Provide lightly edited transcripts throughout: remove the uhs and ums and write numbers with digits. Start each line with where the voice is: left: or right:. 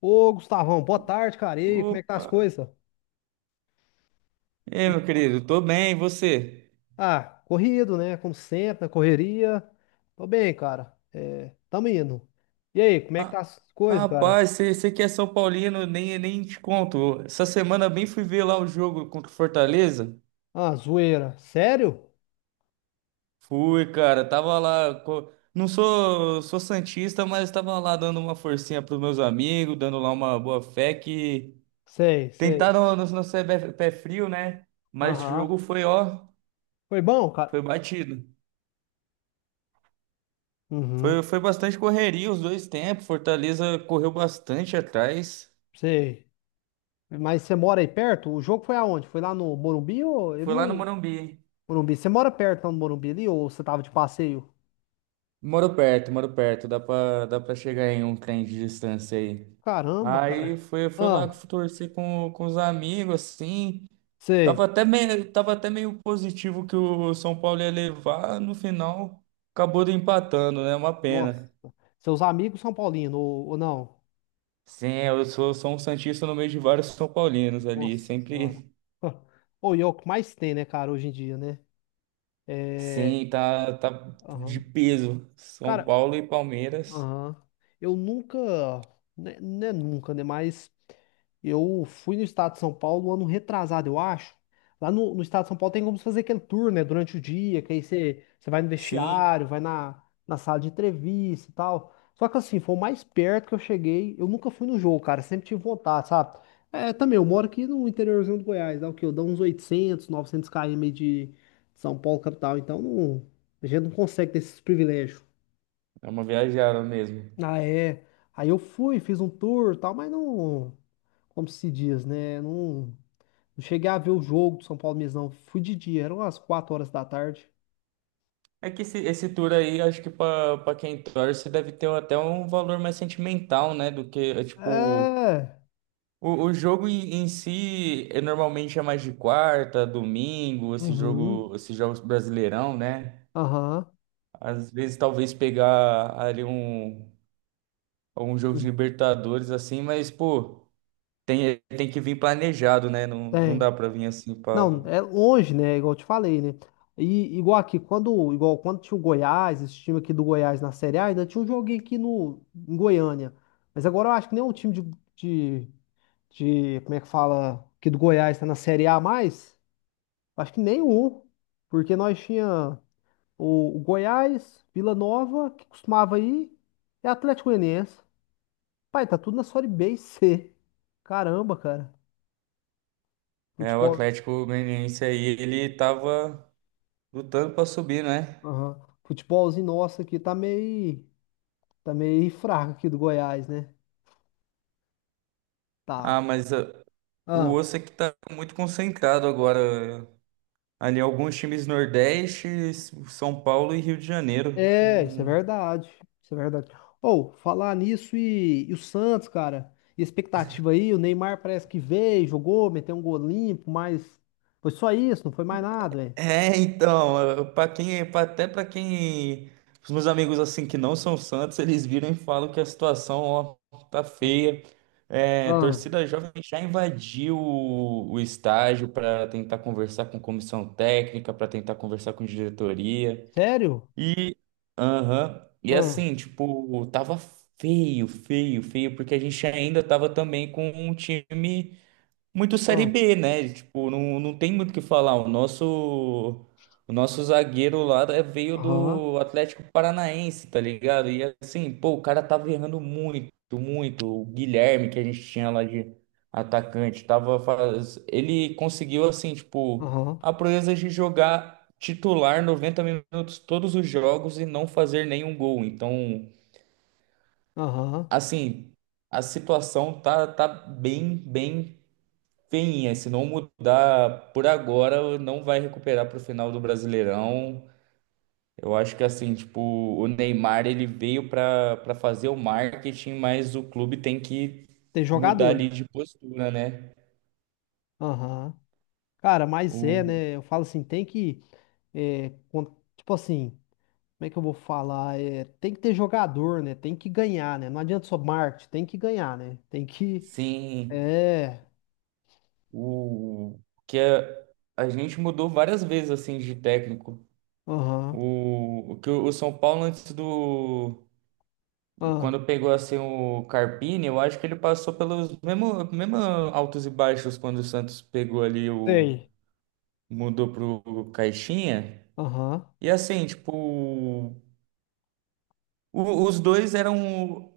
left: Ô, Gustavão, boa tarde, cara. E aí, como
right: Ô,
left: é que tá as coisas?
right: ei, meu querido, tô bem, e você?
left: Ah, corrido, né? Como sempre, na correria. Tô bem, cara. É, tamo indo. E aí, como é que tá
right: Ah,
left: as coisas, cara?
right: rapaz, você que é São Paulino, nem te conto. Essa semana bem fui ver lá o jogo contra o Fortaleza.
left: Ah, zoeira. Sério?
right: Fui, cara, tava lá. Não sou, sou santista, mas tava lá dando uma forcinha pros meus amigos, dando lá uma boa fé que
left: Sei, sei.
right: tentaram no ser pé frio, né? Mas esse
left: Aham.
right: jogo foi, ó,
left: Foi bom, cara?
right: foi batido. Foi,
left: Uhum,
right: foi bastante correria os dois tempos. Fortaleza correu bastante atrás.
left: sei. Mas você mora aí perto? O jogo foi aonde? Foi lá no Morumbi ou... eu
right: Foi lá no
left: não...
right: Morumbi.
left: Morumbi. Você mora perto lá no Morumbi ali ou você tava de passeio?
right: Moro perto, dá pra chegar em um trem de distância aí.
left: Caramba,
right: Aí
left: cara.
right: foi, foi lá que
left: Ah,
right: eu torci com os amigos, assim. Tava
left: sei.
right: até meio, tava até meio positivo que o São Paulo ia levar, no final acabou empatando, né? Uma
left: Nossa.
right: pena.
left: Seus amigos são paulinos ou não?
right: Sim, eu sou, sou um santista no meio de vários São Paulinos ali,
left: Nossa senhora.
right: sempre.
left: Ou e é o que mais tem, né, cara, hoje em dia, né? É.
right: Sim, tá, tá de
left: Aham.
right: peso. São
left: Cara,
right: Paulo e Palmeiras.
left: aham. Eu nunca, né, não é nunca, né? Mas eu fui no estado de São Paulo ano retrasado, eu acho. Lá no, no estado de São Paulo tem como você fazer aquele tour, né? Durante o dia, que aí você, você vai no
right: Sim,
left: vestiário, vai na, na sala de entrevista e tal. Só que assim, foi o mais perto que eu cheguei. Eu nunca fui no jogo, cara. Sempre tive vontade, sabe? É, também, eu moro aqui no interiorzinho do Goiás, dá o quê? Eu dou uns 800, 900 km de São Paulo, capital. Então, não, a gente não consegue ter esses privilégios.
right: é uma viajada mesmo.
left: Ah, é. Aí eu fui, fiz um tour e tal, mas não. Como se diz, né? Não, não cheguei a ver o jogo do São Paulo mesmo, não. Fui de dia, eram as 4 horas da tarde.
right: É que esse tour aí, acho que para quem torce, deve ter até um valor mais sentimental, né? Do que, é, tipo,
left: É.
right: o jogo em si é, normalmente é mais de quarta, domingo, esse
left: Uhum.
right: jogo, esses jogos brasileirão, né?
left: Aham.
right: Às vezes talvez pegar ali um, um jogo de Libertadores, assim, mas, pô, tem, tem que vir planejado, né? Não, não
left: Tem.
right: dá para vir assim para.
left: Não, é longe, né? Igual eu te falei, né? E igual aqui, quando, igual quando tinha o Goiás, esse time aqui do Goiás na Série A, ainda tinha um joguinho aqui no, em Goiânia. Mas agora eu acho que nem nenhum time de, como é que fala, aqui do Goiás tá na Série A mais. Acho que nenhum, porque nós tinha o Goiás, Vila Nova, que costumava ir, e Atlético Goianiense. Pai, tá tudo na Série B e C. Caramba, cara.
right: É, o
left: Futebol,
right: Atlético Goianiense aí, ele tava lutando para subir, né?
left: aham. Futebolzinho nosso aqui tá meio fraco aqui do Goiás, né?
right: Ah,
left: Tá.
right: mas. O
left: Ah,
right: osso é que tá muito concentrado agora. Ali, alguns times Nordeste, São Paulo e Rio de Janeiro.
left: é, isso é
right: Não-
left: verdade. Isso é verdade. Ou, falar nisso e o Santos, cara, e a expectativa aí, o Neymar parece que veio, jogou, meteu um gol limpo, mas foi só isso, não foi mais nada, velho.
right: É, então, para quem, até para quem, os meus amigos assim que não são Santos, eles viram e falam que a situação, ó, tá
left: Ah,
right: feia. É, a
left: ah,
right: torcida jovem já invadiu o estádio para tentar conversar com comissão técnica, para tentar conversar com diretoria.
left: sério?
right: E, aham, e
left: Ah,
right: assim, tipo, tava feio, feio, feio, porque a gente ainda tava também com um time muito Série
left: ah,
right: B, né? Tipo, não, não tem muito o que falar. O nosso zagueiro lá é- veio
left: aham,
right: do Atlético Paranaense, tá ligado? E assim, pô, o cara tava errando muito, muito. O Guilherme, que a gente tinha lá de atacante, tava faz... ele conseguiu, assim, tipo,
left: aham,
right: a proeza de jogar titular 90 minutos todos os jogos e não fazer nenhum gol. Então,
left: aham.
right: assim. A situação tá, tá bem, bem feinha. Se não mudar por agora, não vai recuperar para o final do Brasileirão. Eu acho que assim, tipo, o Neymar ele veio para fazer o marketing, mas o clube tem que
left: Tem
right: mudar
left: jogador.
right: ali de postura, né?
left: Aham. Cara, mas
right: O,
left: é, né? Eu falo assim, tem que. É, tipo assim, como é que eu vou falar? É, tem que ter jogador, né? Tem que ganhar, né? Não adianta só marketing, tem que ganhar, né? Tem que.
right: sim,
left: É.
right: o que a gente mudou várias vezes assim de técnico.
left: Aham.
right: O que o São Paulo antes do
left: Ah,
right: quando pegou assim o Carpini, eu acho que ele passou pelos mesmos mesmo altos e baixos quando o Santos pegou ali o
left: sei.
right: mudou pro Caixinha.
left: Aham.
right: E assim, tipo, os dois eram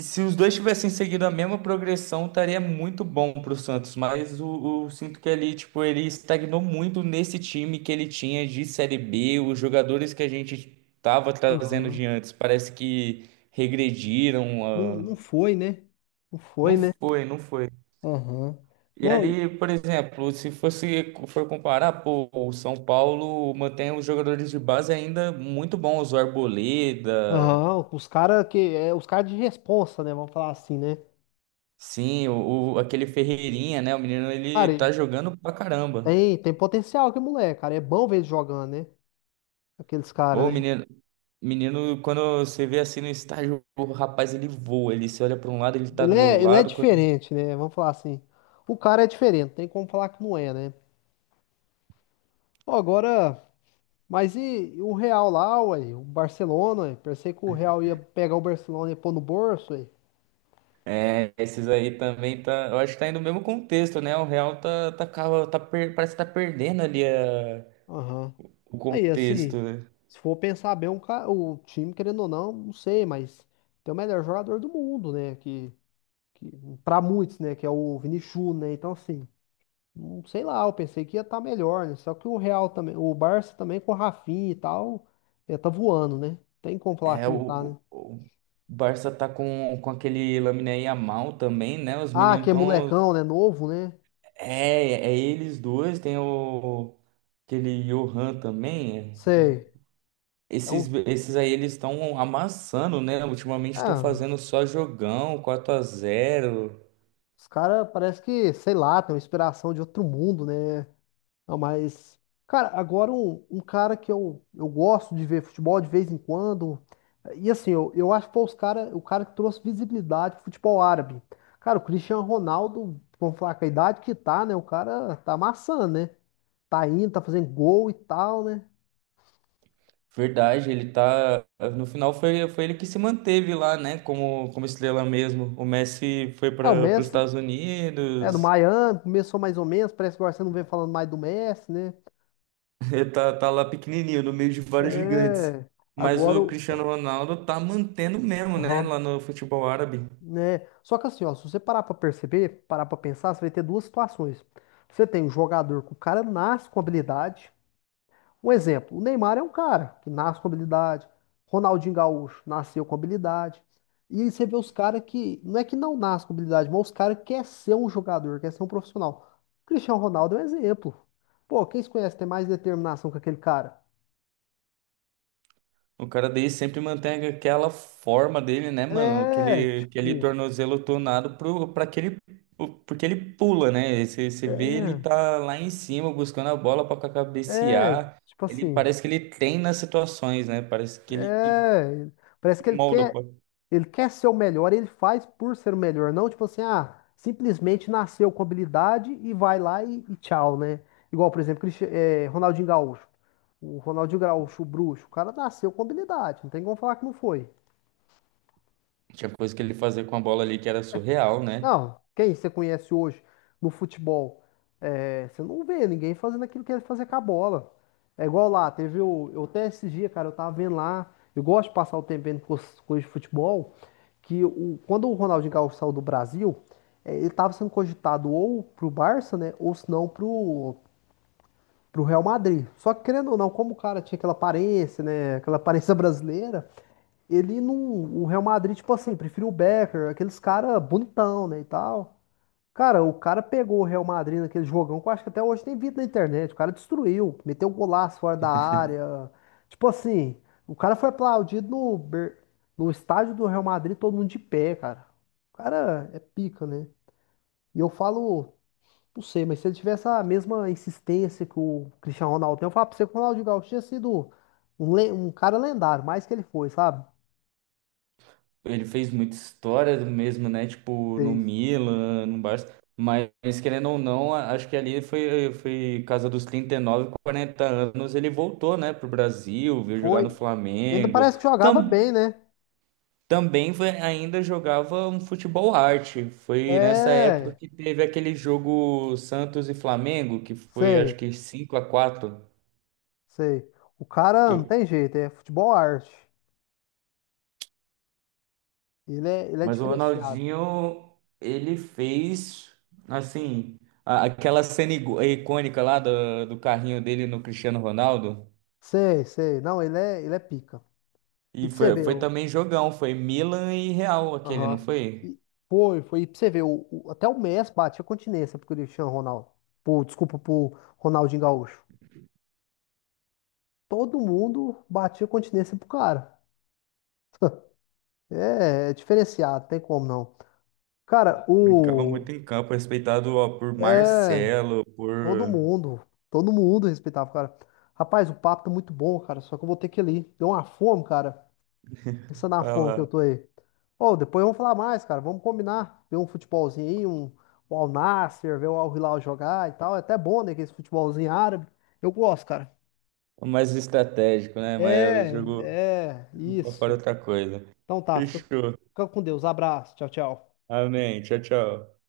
right: se os dois tivessem seguido a mesma progressão, estaria muito bom pro Santos, mas o sinto que ali, tipo, ele estagnou muito nesse time que ele tinha de Série B, os jogadores que a gente tava trazendo
left: Aham.
right: de antes, parece que regrediram,
left: Não,
right: ah,
left: não foi, né? Não foi,
right: não
left: né?
right: foi, não foi.
left: Aham.
right: E
left: Não.
right: ali, por exemplo, se fosse for comparar, pô, o São Paulo mantém os jogadores de base ainda muito bons, o Arboleda,
left: Aham, os caras que. É, os caras de responsa, né? Vamos falar assim, né?
right: sim, aquele Ferreirinha, né? O menino
left: Cara,
right: ele tá jogando pra caramba.
left: tem, tem potencial que moleque, cara. É bom ver ele jogando, né? Aqueles caras,
right: Ô,
left: né?
right: menino, menino, quando você vê assim no estádio, o rapaz ele voa, ele se olha pra um lado, ele tá
left: Ele
right: do
left: é, ele é
right: lado. Quando...
left: diferente, né? Vamos falar assim. O cara é diferente, não tem como falar que não é, né? Pô, agora. Mas e o Real lá, ué? O Barcelona, ué? Pensei que o Real ia pegar o Barcelona e pôr no bolso, ué.
right: É, esses aí também tá, eu acho que tá indo no mesmo contexto, né? O Real tá, parece que tá perdendo ali
left: Aham.
right: o
left: Aí,
right: contexto,
left: assim,
right: né?
left: se for pensar bem, um o time, querendo ou não, não sei, mas tem o melhor jogador do mundo, né? Que para muitos, né, que é o Vini Júnior, né? Então assim, não sei lá, eu pensei que ia estar melhor, né? Só que o Real também, o Barça também com o Rafinha e tal, ia tá voando, né? Tem como falar
right: É,
left: que não tá, né?
right: o Barça tá com aquele Lamine Yamal também, né? Os
left: Ah,
right: meninos
left: que é
right: estão.
left: molecão, né? Novo, né?
right: É, é eles dois, tem o aquele Johan também.
left: Sei. É
right: Esses,
left: um-
right: esses aí eles estão amassando, né? Ultimamente estão
left: ah,
right: fazendo só jogão, quatro a zero.
left: os caras parece que, sei lá, tem uma inspiração de outro mundo, né? Não, mas, cara, agora um cara que eu gosto de ver futebol de vez em quando. E assim, eu acho que foi os cara, o cara que trouxe visibilidade pro futebol árabe. Cara, o Cristiano Ronaldo, vamos falar com a idade que tá, né? O cara tá amassando, né? Tá indo, tá fazendo gol e tal, né?
right: Verdade, ele tá. No final foi, foi ele que se manteve lá, né? Como, como estrela mesmo. O Messi foi
left: É, o
right: para os
left: Messi
right: Estados
left: é do
right: Unidos.
left: Miami, começou mais ou menos, parece que agora você não vem falando mais do Messi, né?
right: Ele tá, tá lá pequenininho, no meio de vários gigantes.
left: É,
right: Mas
left: agora
right: o
left: o.
right: Cristiano Ronaldo tá mantendo mesmo, né?
left: Aham.
right: Lá no futebol árabe.
left: Né? Só que assim, ó, se você parar pra perceber, parar pra pensar, você vai ter duas situações. Você tem um jogador que o cara nasce com habilidade. Um exemplo, o Neymar é um cara que nasce com habilidade. Ronaldinho Gaúcho nasceu com habilidade. E aí você vê os caras que, não é que não nasce com habilidade, mas os caras querem ser um jogador, quer ser um profissional. O Cristiano Ronaldo é um exemplo. Pô, quem se conhece tem mais determinação que aquele cara?
right: O cara dele sempre mantém aquela forma dele, né, mano?
left: É,
right: Aquele, aquele
left: tipo,
right: tornozelo tonado pro, pra que ele, porque ele pula, né? Você, você vê ele tá lá em cima buscando a bola pra
left: é, é,
right: cabecear.
left: tipo
right: Ele
left: assim,
right: parece que ele treina as situações, né? Parece que ele
left: é, parece que ele
right: molda,
left: quer.
right: pô.
left: Ele quer ser o melhor, ele faz por ser o melhor, não tipo assim, ah, simplesmente nasceu com habilidade e vai lá e tchau, né? Igual, por exemplo, Ronaldinho Gaúcho. O Ronaldinho Gaúcho, o bruxo, o cara nasceu com habilidade, não tem como falar que não foi.
right: Tinha coisa que ele fazia com a bola ali que era surreal, né?
left: Não, quem você conhece hoje no futebol? É, você não vê ninguém fazendo aquilo que ele fazia com a bola. É igual lá, teve o. Eu até esses dias, cara, eu tava vendo lá. Eu gosto de passar o tempo vendo coisa de futebol. Que o, quando o Ronaldinho Gaúcho saiu do Brasil, é, ele tava sendo cogitado ou pro Barça, né? Ou se não pro, pro Real Madrid. Só que querendo ou não, como o cara tinha aquela aparência, né? Aquela aparência brasileira, ele não. O Real Madrid, tipo assim, preferiu o Becker, aqueles caras bonitão, né? E tal. Cara, o cara pegou o Real Madrid naquele jogão que eu acho que até hoje tem vídeo na internet. O cara destruiu, meteu um golaço fora da área. Tipo assim, o cara foi aplaudido no, no estádio do Real Madrid, todo mundo de pé, cara. O cara é pica, né? E eu falo, não sei, mas se ele tivesse a mesma insistência que o Cristiano Ronaldo tem, eu falo pra você que o Ronaldinho Gaúcho tinha sido um, um cara lendário, mais que ele foi, sabe?
right: Ele fez muita história do mesmo, né? Tipo, no
left: Fez.
right: Milan, no Barça. Mas, querendo ou não, acho que ali foi, foi casa dos 39, 40 anos. Ele voltou, né, pro Brasil, veio jogar no
left: Foi. Ainda
right: Flamengo.
left: parece que jogava
right: Tam,
left: bem, né?
right: também foi- ainda jogava um futebol arte. Foi nessa época
left: É,
right: que teve aquele jogo Santos e Flamengo, que foi acho
left: sei.
right: que 5 a quatro.
left: Sei. O cara não tem jeito, é futebol arte. Ele é
right: Mas o
left: diferenciado.
right: Ronaldinho, ele fez, assim, aquela cena icônica lá do carrinho dele no Cristiano Ronaldo.
left: Sei, sei. Não, ele é pica. E
right: E
left: pra você
right: foi,
left: ver,
right: foi
left: o-
right: também jogão, foi Milan e Real aquele,
left: aham.
right: não foi?
left: E foi, foi. E pra você ver, o, até o Messi batia continência pro Cristiano Ronaldo. Pô, desculpa, pro Ronaldinho Gaúcho. Todo mundo batia continência pro cara. É, é diferenciado, tem como não. Cara,
right: Brincava muito
left: o.
right: em campo, respeitado ó, por Marcelo,
left: Todo
right: por...
left: mundo, todo mundo respeitava, cara. Rapaz, o papo tá muito bom, cara. Só que eu vou ter que ir ali. Deu uma fome, cara. Pensa na fome que eu
right: Fala,
left: tô aí. Ô, depois vamos falar mais, cara. Vamos combinar. Ver um futebolzinho aí, um Al Nassr, ver o Al Hilal jogar e tal. É até bom, né? Que esse futebolzinho árabe. Eu gosto, cara.
right: mais estratégico, né? Mas o jogo
left: É, é,
right: pra fora é
left: isso.
right: outra coisa.
left: Então tá, fica,
right: Fechou.
left: fica com Deus. Abraço. Tchau, tchau.
right: Amém. Tchau, tchau.